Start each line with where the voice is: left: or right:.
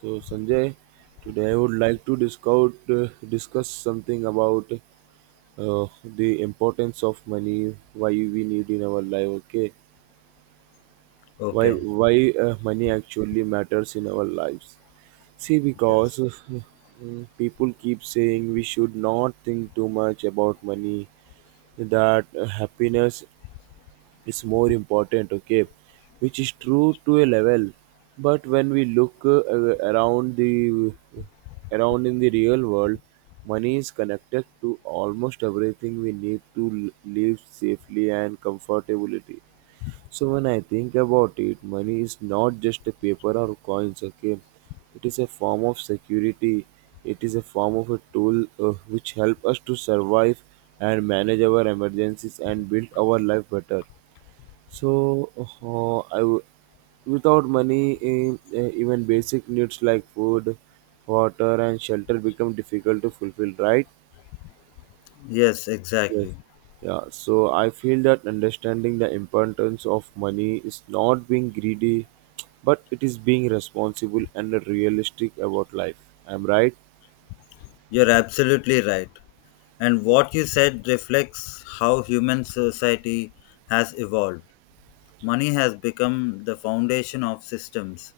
right: So, Sanjay, today I would like to discuss, discuss something about the importance of money, why we need in our life. Okay, why
left: Okay.
right: why uh, money actually matters in our lives? See, because
left: Yes.
right: uh, mm, people keep saying we should not think too much about money, that happiness is more important, okay, which is true to a level, but when we look around the around in the real world, money is connected to almost everything we need to live safely and comfortably. So when I think about it, money is not just a paper or coins, okay, it is a form of security, it is a form of a tool which help us to survive and manage our emergencies and build our life better. So, uh, I w- without money, even basic needs like food, water, and shelter become difficult to fulfill, right?
left: Yes,
right: Yes.
left: exactly.
right: Yeah, so I feel that understanding the importance of money is not being greedy, but it is being responsible and realistic about life. I'm right?
left: You're absolutely right. And what you said reflects how human society has evolved. Money has become the foundation of systems,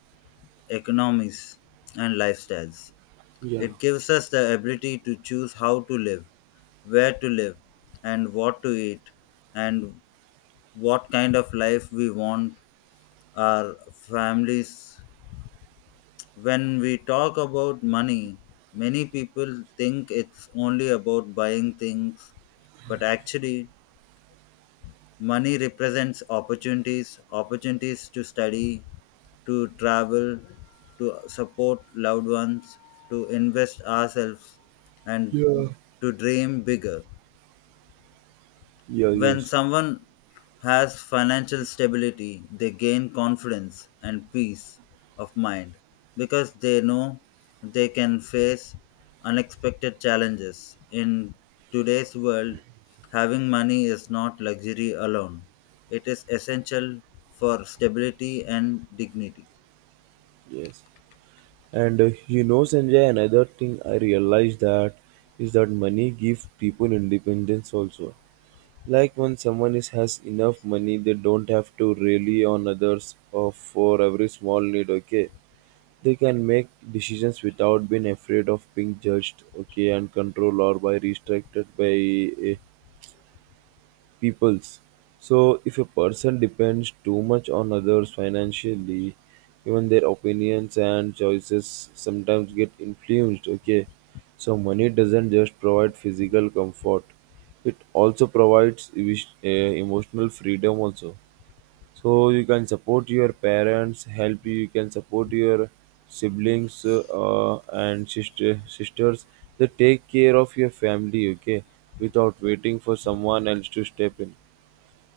left: economies, and lifestyles.
right: Yeah.
left: It gives us the ability to choose how to live, where to live, and what to eat, and what kind of life we want our families. When we talk about money, many people think it's only about buying things, but actually, money represents opportunities to study, to travel, to support loved ones, to invest ourselves, and
right: Yeah.
left: to dream bigger.
right: Yeah,
left: When
right: yes.
left: someone has financial stability, they gain confidence and peace of mind because they know they can face unexpected challenges. In today's world, having money is not luxury alone, it is essential for stability and dignity.
right: Yes. And you know, Sanjay, another thing I realized that is that money gives people independence also. Like when someone is, has enough money, they don't have to rely on others or for every small need. Okay, they can make decisions without being afraid of being judged. Okay, and controlled or by restricted by eh, peoples. So, if a person depends too much on others financially, even their opinions and choices sometimes get influenced. Okay, so money doesn't just provide physical comfort, it also provides emotional freedom, also. So, you can support your parents, help you, you can support your siblings and sisters. They take care of your family, okay, without waiting for someone else to step in.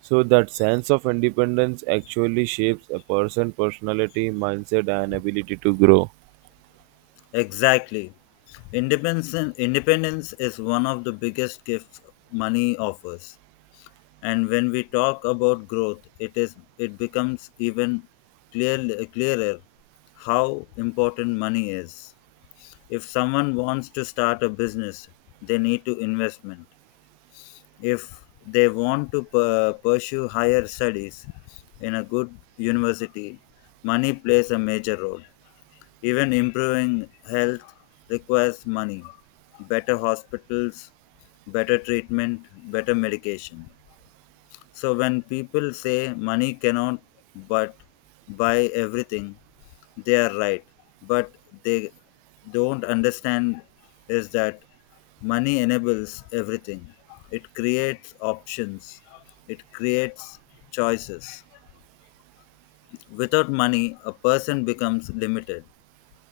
right: So that sense of independence actually shapes a person's personality, mindset, and ability to grow.
left: Exactly. Independence is one of the biggest gifts money offers, and when we talk about growth, it becomes even clear, clearer how important money is. If someone wants to start a business, they need to investment. If they want to pursue higher studies in a good university, money plays a major role. Even improving health requires money, better hospitals, better treatment, better medication. So when people say money cannot but buy everything, they are right. But they don't understand is that money enables everything. It creates options. It creates choices. Without money, a person becomes limited,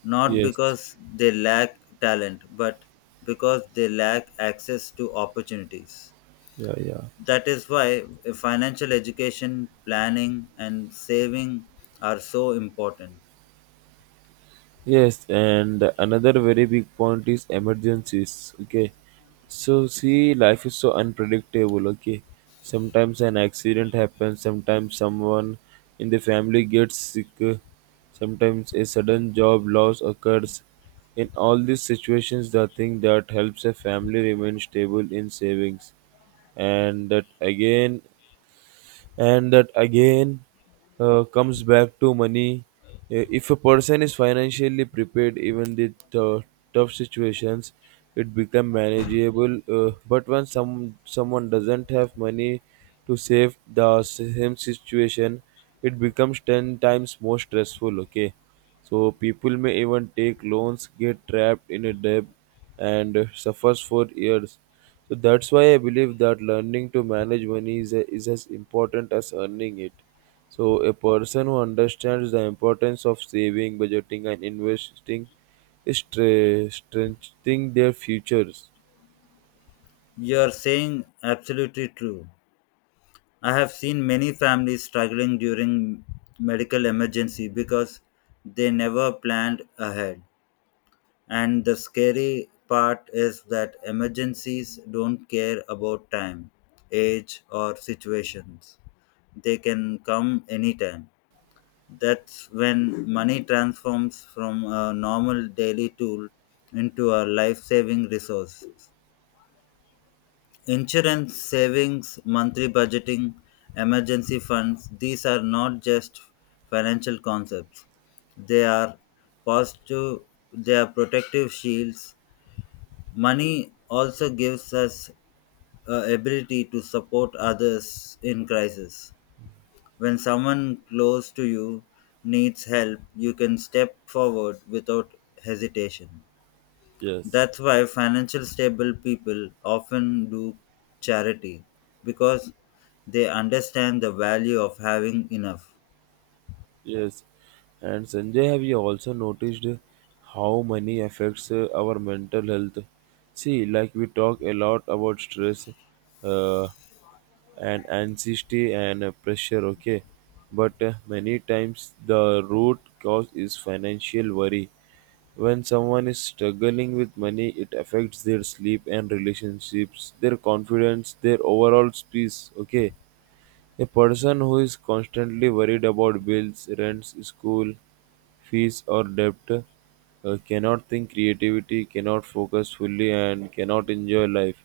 left: not
right: Yes.
left: because they lack talent, but because they lack access to opportunities.
right: Yeah, yeah.
left: That is why financial education, planning, and saving are so important.
right: Yes, and another very big point is emergencies. Okay, so see, life is so unpredictable. Okay, sometimes an accident happens, sometimes someone in the family gets sick, sometimes a sudden job loss occurs. In all these situations, the thing that helps a family remain stable in savings, and that again and that again comes back to money. If a person is financially prepared, even the tough situations, it become manageable, but when someone doesn't have money to save, the same situation, it becomes 10 times more stressful, okay, so people may even take loans, get trapped in a debt, and suffers for years. So that's why I believe that learning to manage money is as important as earning it. So a person who understands the importance of saving, budgeting, and investing is strengthening their futures.
left: You're saying absolutely true. I have seen many families struggling during medical emergency because they never planned ahead, and the scary part is that emergencies don't care about time, age, or situations. They can come anytime. That's when money transforms from a normal daily tool into a life saving resource. Insurance, savings, monthly budgeting, emergency funds, these are not just financial concepts. They are positive, they are protective shields. Money also gives us ability to support others in crisis. When someone close to you needs help, you can step forward without hesitation.
right: Yes.
left: That's why financial stable people often do charity because they understand the value of having enough.
right: Yes, and Sanjay, have you also noticed how money affects our mental health? See, like we talk a lot about stress uh, and anxiety and pressure, okay? But many times the root cause is financial worry. When someone is struggling with money, it affects their sleep and relationships, their confidence, their overall peace, okay? A person who is constantly worried about bills, rents, school fees, or debt cannot think creativity, cannot focus fully, and cannot enjoy life.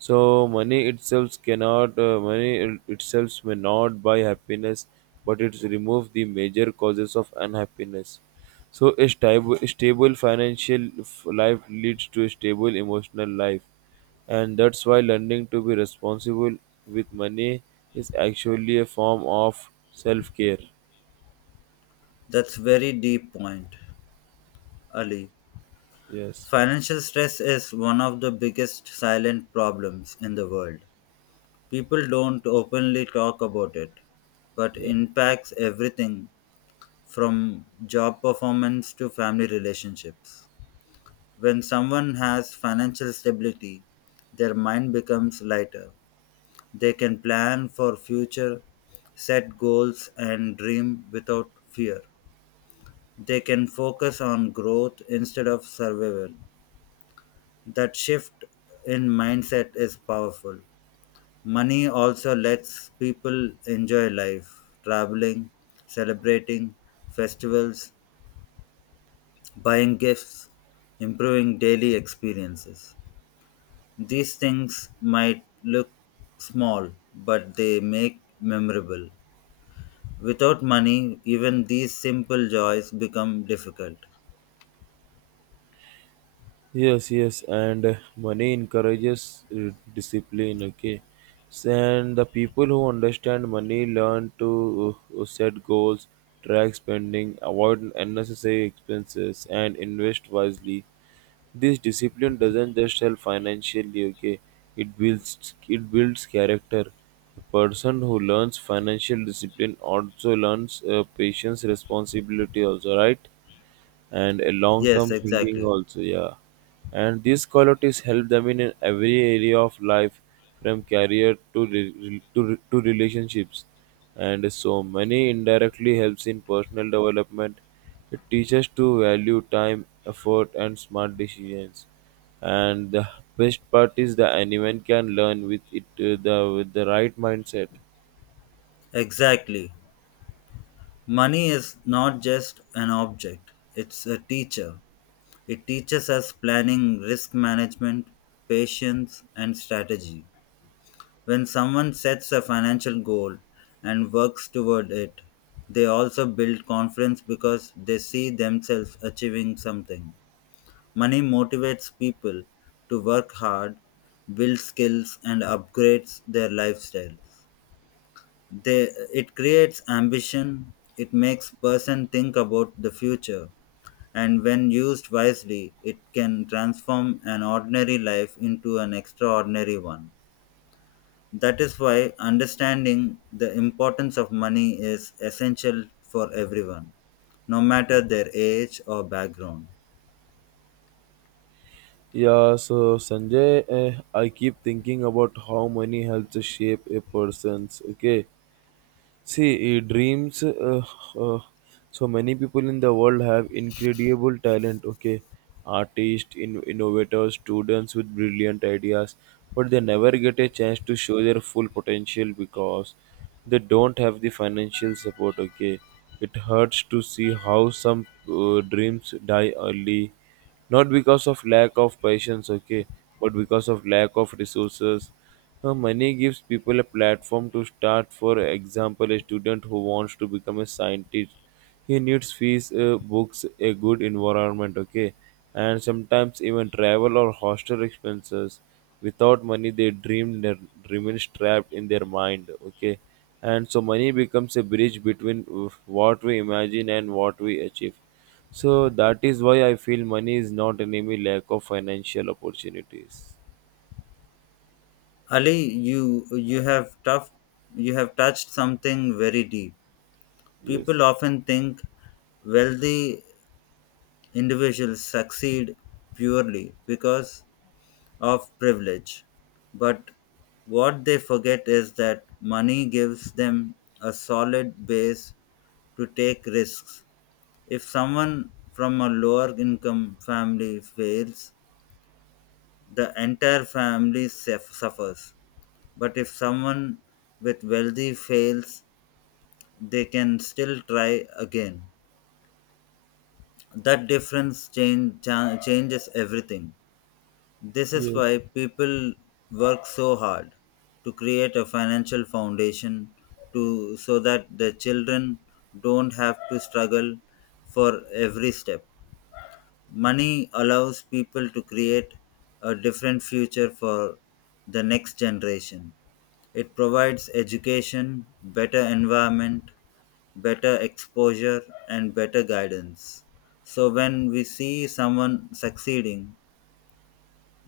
right: So money itself cannot money it- itself may not buy happiness, but it removes the major causes of unhappiness. So a stable financial life leads to a stable emotional life, and that's why learning to be responsible with money is actually a form of self-care.
left: That's very deep point, Ali.
right: Yes.
left: Financial stress is one of the biggest silent problems in the world. People don't openly talk about it, but
right: Yeah.
left: impacts everything from job performance to family relationships. When someone has financial stability, their mind becomes lighter. They can plan for future, set goals, and dream without fear. They can focus on growth instead of survival. That shift in mindset is powerful. Money also lets people enjoy life, traveling, celebrating, festivals, buying gifts, improving daily experiences. These things might look small, but they make memorable. Without money, even these simple joys become difficult.
right: Yes, yes, and money encourages discipline. Okay, so, and the people who understand money learn to set goals, track spending, avoid unnecessary expenses, and invest wisely. This discipline doesn't just help financially. Okay, it builds character. A person who learns financial discipline also learns patience, responsibility. Also, right? And a long
left: Yes,
right: term thinking
left: exactly.
right: also, yeah. And these qualities help them in every area of life, from career to relationships, and so many indirectly helps in personal development. It teaches to value time, effort, and smart decisions. And the best part is that anyone can learn with it, the with the right mindset.
left: Exactly. Money is not just an object, it's a teacher. It teaches us planning, risk management, patience, and strategy. When someone sets a financial goal and works toward it, they also build confidence because they see themselves achieving something. Money motivates people to work hard, build skills, and upgrades their lifestyles. They, it creates ambition, it makes person think about the future, and when used wisely, it can transform an ordinary life into an extraordinary one. That is why understanding the importance of money is essential for everyone, no matter their age or background.
right: Yeah, so Sanjay, I keep thinking about how money helps shape a person's, okay. See, dreams. Uh, so many people in the world have incredible talent. Okay, artists, innovators, students with brilliant ideas, but they never get a chance to show their full potential because they don't have the financial support. Okay, it hurts to see how some dreams die early, not because of lack of patience. Okay, but because of lack of resources. Money gives people a platform to start. For example, a student who wants to become a scientist, he needs fees, books, a good environment, okay, and sometimes even travel or hostel expenses. Without money, they dream remains trapped in their mind, okay, and so money becomes a bridge between what we imagine and what we achieve. So that is why I feel money is not enemy lack of financial opportunities.
left: Ali, you have tough you have touched something very deep. People
right: Yes.
left: often think wealthy individuals succeed purely because of privilege. But what they forget is that money gives them a solid base to take risks. If someone from a lower income family fails, the entire family suffers. But if someone with wealthy fails, they can still try again. That difference changes everything. This is
right: Yes.
left: why people work so hard to create a financial foundation to so that the children don't have to struggle for every step. Money allows people to create a different future for the next generation. It provides education, better environment, better exposure, and better guidance. So, when we see someone succeeding,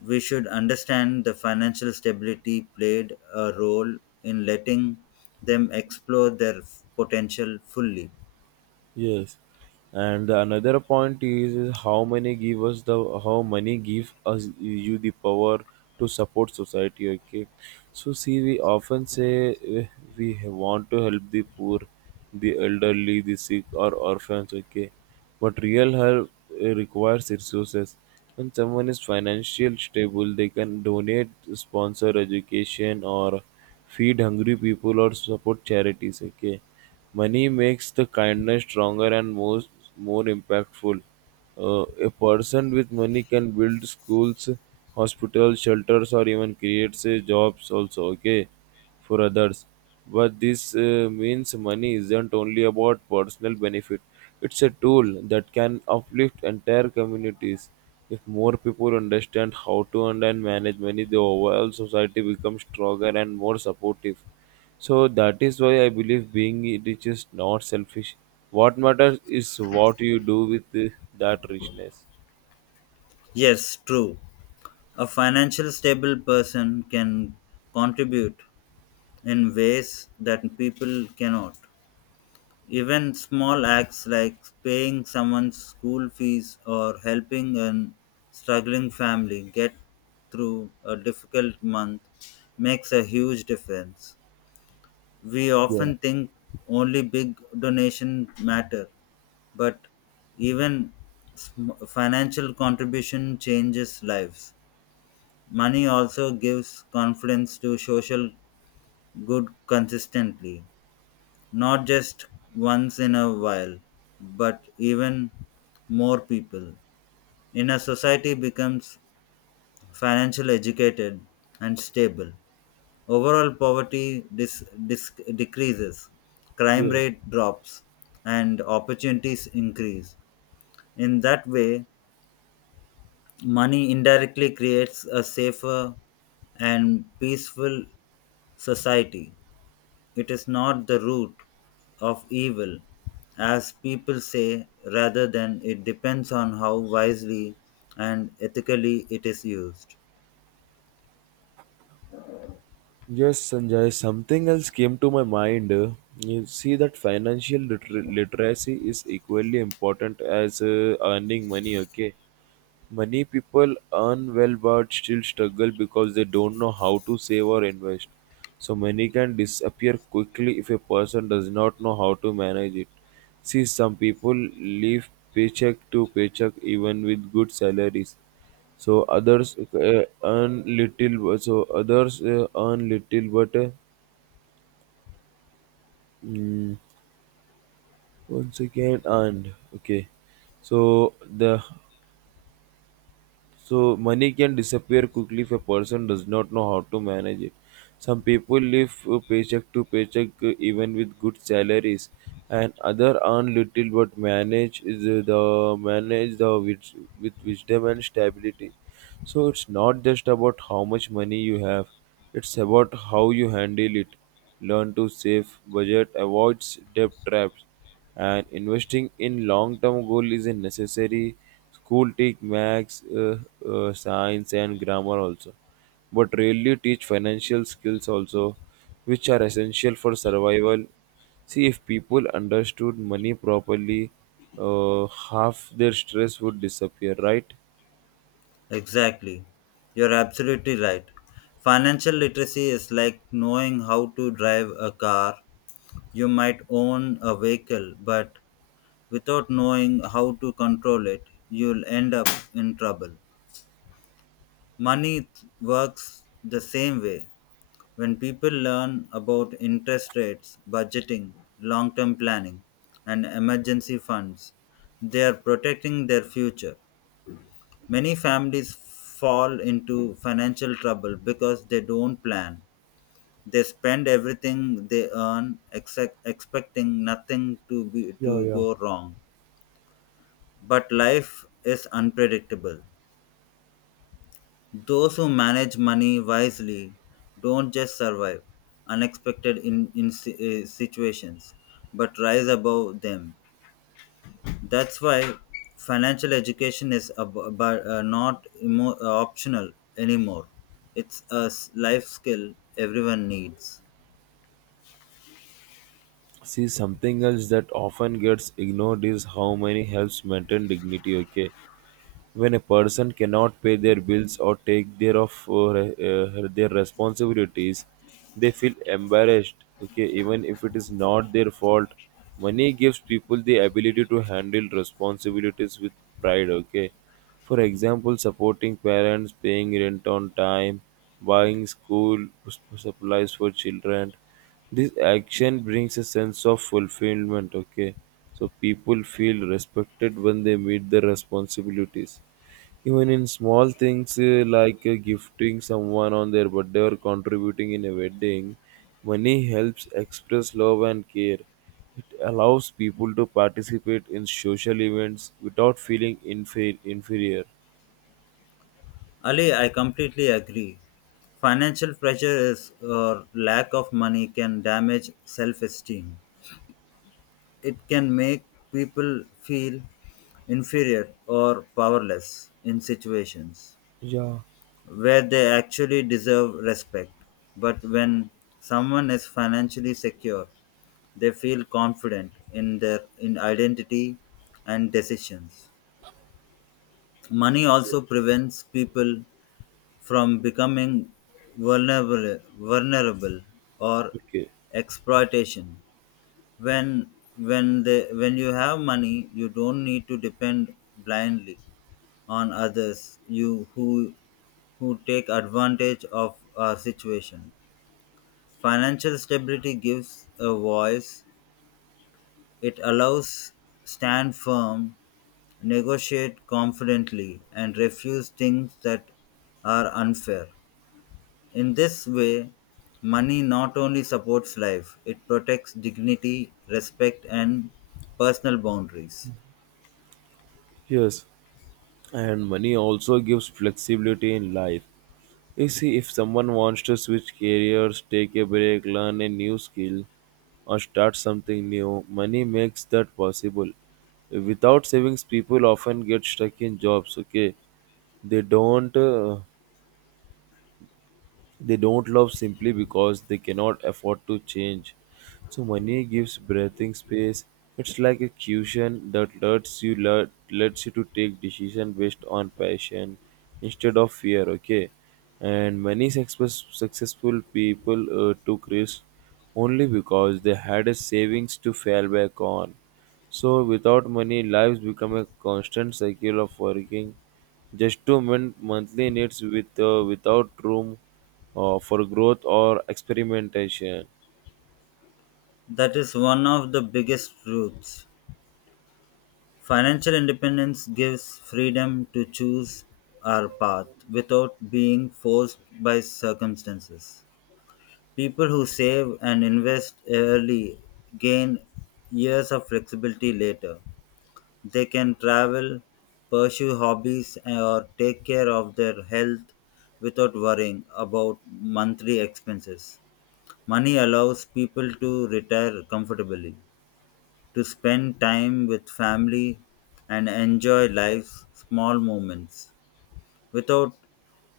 left: we should understand the financial stability played a role in letting them explore their potential fully.
right: Yes, and another point is how many give us the how money give us you the power to support society. Okay, so see, we often say we want to help the poor, the elderly, the sick, or orphans. Okay, but real help requires resources. When someone is financially stable, they can donate, sponsor education, or feed hungry people, or support charities. Okay. Money makes the kindness stronger and more impactful. A person with money can build schools, hospitals, shelters, or even creates jobs also, okay, for others. But this means money isn't only about personal benefit, it's a tool that can uplift entire communities. If more people understand how to earn and manage money, the overall society becomes stronger and more supportive. So that is why I believe being rich is not selfish. What matters is what you do with that richness.
left: Yes, true. A financially stable person can contribute in ways that people cannot. Even small acts like paying someone's school fees or helping a struggling family get through a difficult month makes a huge difference. We
right: Yeah,
left: often think only big donations matter, but even sm- financial contribution changes lives. Money also gives confidence to social good consistently, not just once in a while, but even more people. In a society becomes financially educated and stable. Overall poverty decreases, crime
right: yeah.
left: rate drops, and opportunities increase. In that way, money indirectly creates a safer and peaceful society. It is not the root of evil, as people say, rather than it depends on how wisely and ethically it is used.
right: Yes, Sanjay, something else came to my mind. You see that financial literacy is equally important as earning money, okay? Many people earn well but still struggle because they don't know how to save or invest. So money can disappear quickly if a person does not know how to manage it. See, some people live paycheck to paycheck even with good salaries. So others earn little, but mm, once again earned. Okay, so the. So money can disappear quickly if a person does not know how to manage it. Some people live paycheck to paycheck even with good salaries, and other earn little but manage is the manage the with wisdom and stability. So it's not just about how much money you have; it's about how you handle it. Learn to save, budget, avoid debt traps, and investing in long-term goal is a necessary. School teach max, science, and grammar also, but rarely teach financial skills also, which are essential for survival. See, if people understood money properly, half their stress would disappear, right?
left: Exactly. You're absolutely right. Financial literacy is like knowing how to drive a car. You might own a vehicle, but without knowing how to control it, you'll end up in trouble. Money works the same way. When people learn about interest rates, budgeting, long term planning, and emergency funds, they are protecting their future. Many families fall into financial trouble because they don't plan. They spend everything they earn except expecting nothing to be
right: Yeah,
left: to
right: yeah.
left: go wrong. But life is unpredictable. Those who manage money wisely don't just survive unexpected situations, but rise above them. That's why financial education is not optional anymore. It's a life skill everyone needs.
right: See, something else that often gets ignored is how money helps maintain dignity, okay? When a person cannot pay their bills or take their of their responsibilities, they feel embarrassed, okay, even if it is not their fault. Money gives people the ability to handle responsibilities with pride, okay, for example supporting parents, paying rent on time, buying school supplies for children. This action brings a sense of fulfillment. Okay, so people feel respected when they meet their responsibilities, even in small things, like gifting someone on their birthday or contributing in a wedding. Money helps express love and care. It allows people to participate in social events without feeling inferior.
left: Ali, I completely agree. Financial pressure is or lack of money can damage self-esteem. It can make people feel inferior or powerless in situations
right: Yeah.
left: where they actually deserve respect. But when someone is financially secure, they feel confident in their in identity and decisions. Money also prevents people from becoming vulnerable or
right: Okay.
left: exploitation. When when they when you have money, you don't need to depend blindly on others you who take advantage of our situation. Financial stability gives a voice, it allows stand firm, negotiate confidently, and refuse things that are unfair. In this way, money not only supports life, it protects dignity, respect, and personal boundaries.
right: Yes. And money also gives flexibility in life. You see, if someone wants to switch careers, take a break, learn a new skill, or start something new, money makes that possible. Without savings, people often get stuck in jobs, okay? They don't. They don't love simply because they cannot afford to change. So money gives breathing space. It's like a cushion that lets you to take decision based on passion instead of fear. Okay, and many successful people took risks only because they had a savings to fall back on. So without money, lives become a constant cycle of working just to meet monthly needs without room for growth or experimentation.
left: That is one of the biggest truths. Financial independence gives freedom to choose our path without being forced by circumstances. People who save and invest early gain years of flexibility later. They can travel, pursue hobbies, or take care of their health without worrying about monthly expenses. Money allows people to retire comfortably, to spend time with family, and enjoy life's small moments. Without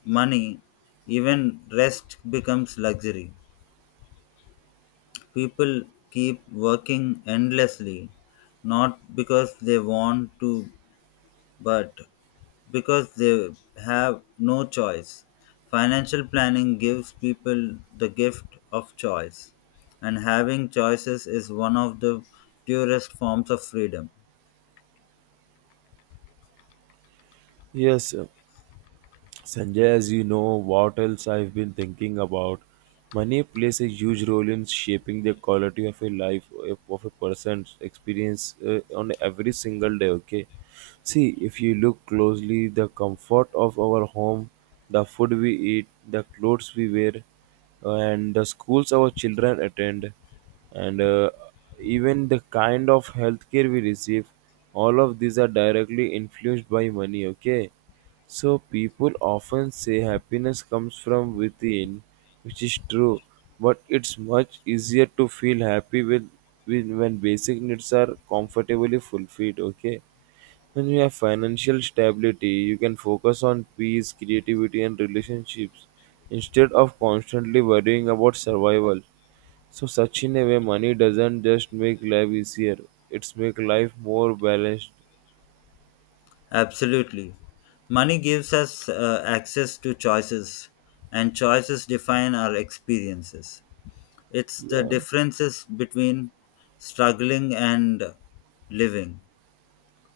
left: money, even rest becomes luxury. People keep working endlessly, not because they want to, but because they have no choice. Financial planning gives people the gift of choice, and having choices is one of the purest forms of freedom.
right: Yes, sir. Sanjay, as you know, what else I've been thinking about? Money plays a huge role in shaping the quality of a life of a person's experience on every single day. Okay, see if you look closely, the comfort of our home, the food we eat, the clothes we wear, and the schools our children attend, and even the kind of healthcare we receive, all of these are directly influenced by money. Okay, so people often say happiness comes from within, which is true, but it's much easier to feel happy with when basic needs are comfortably fulfilled, okay? When you have financial stability, you can focus on peace, creativity and relationships instead of constantly worrying about survival. So such in a way money doesn't just make life easier, it's make life more balanced.
left: Absolutely. Money gives us access to choices, and choices define our experiences. It's the
right: Yeah.
left: differences between struggling and living.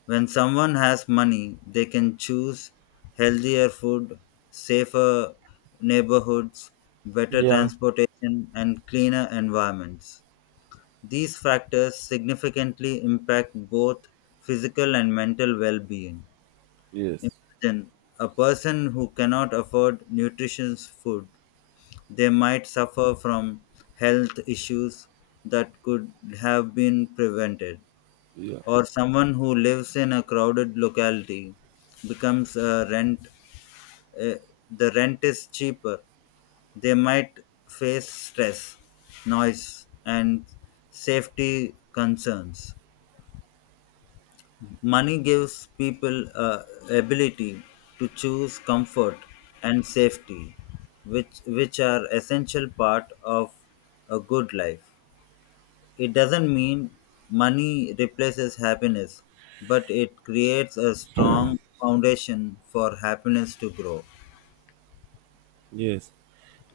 left: When someone has money, they can choose healthier food, safer neighborhoods, better
right: Yeah.
left: transportation, and cleaner environments. These factors significantly impact both physical and mental well being.
right: Yes.
left: Imagine a person who cannot afford nutritious food, they might suffer from health issues that could have been prevented,
right: Yeah.
left: or someone who lives in a crowded locality becomes a rent uh, the rent is cheaper, they might face stress, noise, and safety concerns. Money gives people ability to choose comfort and safety, which are essential part of a good life. It doesn't mean money replaces happiness, but it creates a strong foundation for happiness to grow.
right: Yes.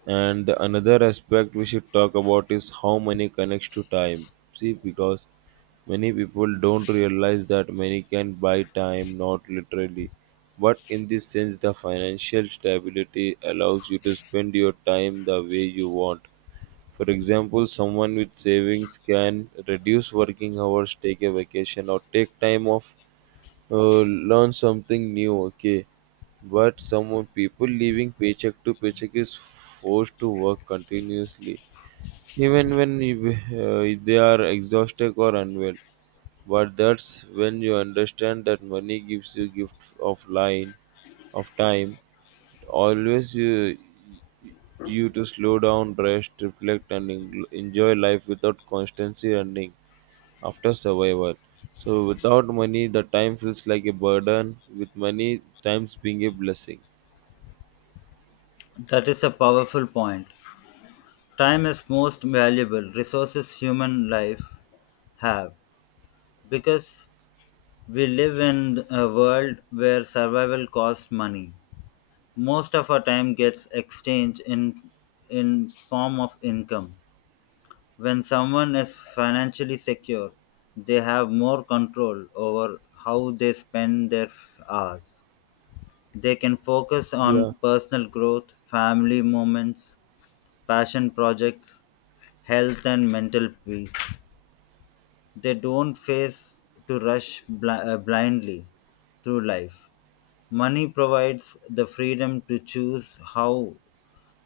right: And another aspect we should talk about is how money connects to time. See, because many people don't realize that money can buy time, not literally. But in this sense, the financial stability allows you to spend your time the way you want. For example, someone with savings can reduce working hours, take a vacation, or take time off, uh, learn something new, okay. But some people living paycheck to paycheck is forced to work continuously, even when uh, they are exhausted or unwell. But that's when you understand that money gives you gift of line, of time. It always you, you to slow down, rest, reflect, and enjoy life without constantly running after survival. So without money, the time feels like a burden. With money, time's being a blessing.
left: That is a powerful point. Time is most valuable resources human life have because we live in a world where survival costs money. Most of our time gets exchanged in form of income. When someone is financially secure, they have more control over how they spend their hours. They can focus
right: Yeah,
left: on personal growth, family moments, passion projects, health, and mental peace. They don't face to rush blindly through life. Money provides the freedom to choose how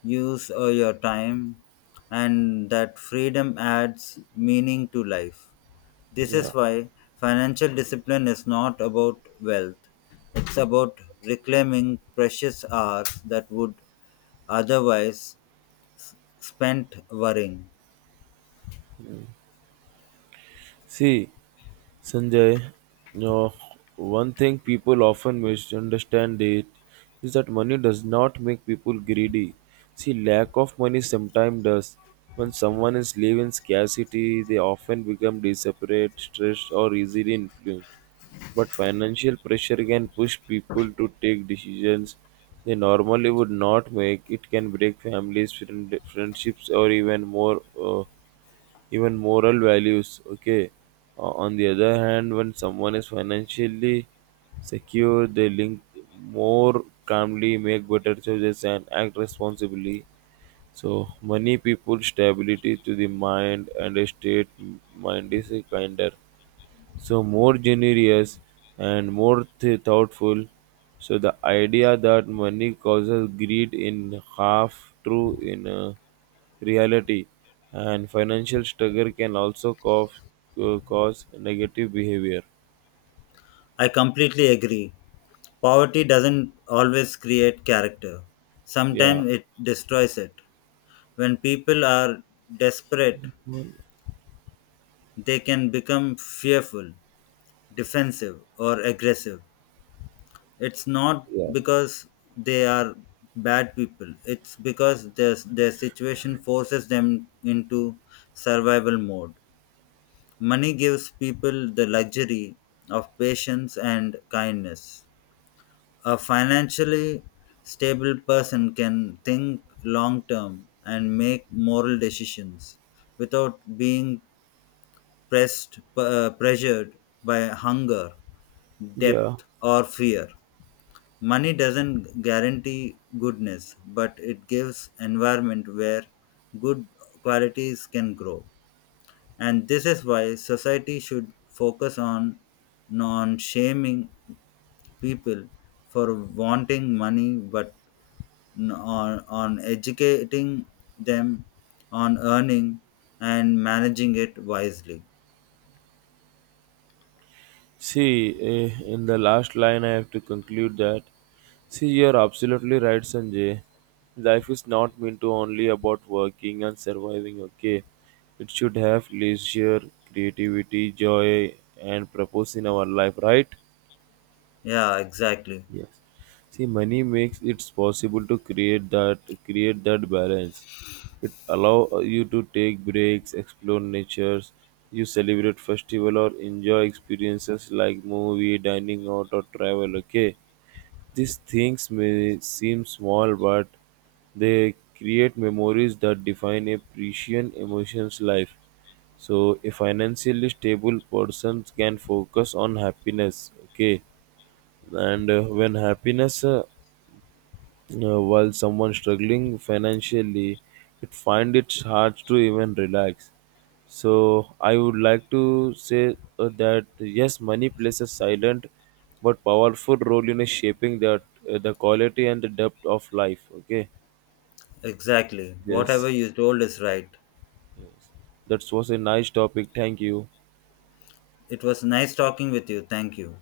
left: use your time, and that freedom adds meaning to life. This
right: yeah.
left: is why financial discipline is not about wealth, it's about reclaiming precious hours that would otherwise spent worrying.
right: See, Sanjay, you, one thing people often misunderstand it is that money does not make people greedy. See, lack of money sometimes does. When someone is living in scarcity, they often become desperate, stressed, or easily influenced. But financial pressure can push people to take decisions they normally would not make. It can break families, friendships, or even more. Even moral values, okay. O- on the other hand, when someone is financially secure they link more calmly, make better choices and act responsibly, so money people stability to the mind and a state mind is kinder, so more generous and more thoughtful. So the idea that money causes greed in half true in reality, and financial struggle can also cause negative behavior.
left: I completely agree. Poverty doesn't always create character.
right: Yeah.
left: Sometimes it destroys it. When people are desperate,
right: Well.
left: they can become fearful, defensive, or aggressive. It's not
right: Yeah.
left: because they are bad people. It's because their situation forces them into survival mode. Money gives people the luxury of patience and kindness. A financially stable person can think long term and make moral decisions without being pressed pressured by hunger,
right: Yeah.
left: debt, or fear. Money doesn't guarantee goodness, but it gives environment where good qualities can grow. And this is why society should focus on non shaming people for wanting money but on educating them on earning and managing it wisely.
right: See, eh, in the last line, I have to conclude that. See, you're absolutely right, Sanjay. Life is not meant to only about working and surviving, okay? It should have leisure, creativity, joy, and purpose in our life, right?
left: Yeah, exactly.
right: Yes. See, money makes it possible to create that balance. It allow you to take breaks, explore natures, you celebrate festival or enjoy experiences like movie, dining out or travel. Okay, these things may seem small, but they create memories that define a precious emotions life. So, a financially stable person can focus on happiness. Okay, and when happiness while someone struggling financially it find it hard to even relax, so I would like to say that yes, money plays a silent but powerful role in shaping that, the quality and the depth of life, okay.
left: Exactly,
right: Yes,
left: whatever you told is right.
right: yes. That was a nice topic, thank you.
left: It was nice talking with you, thank you.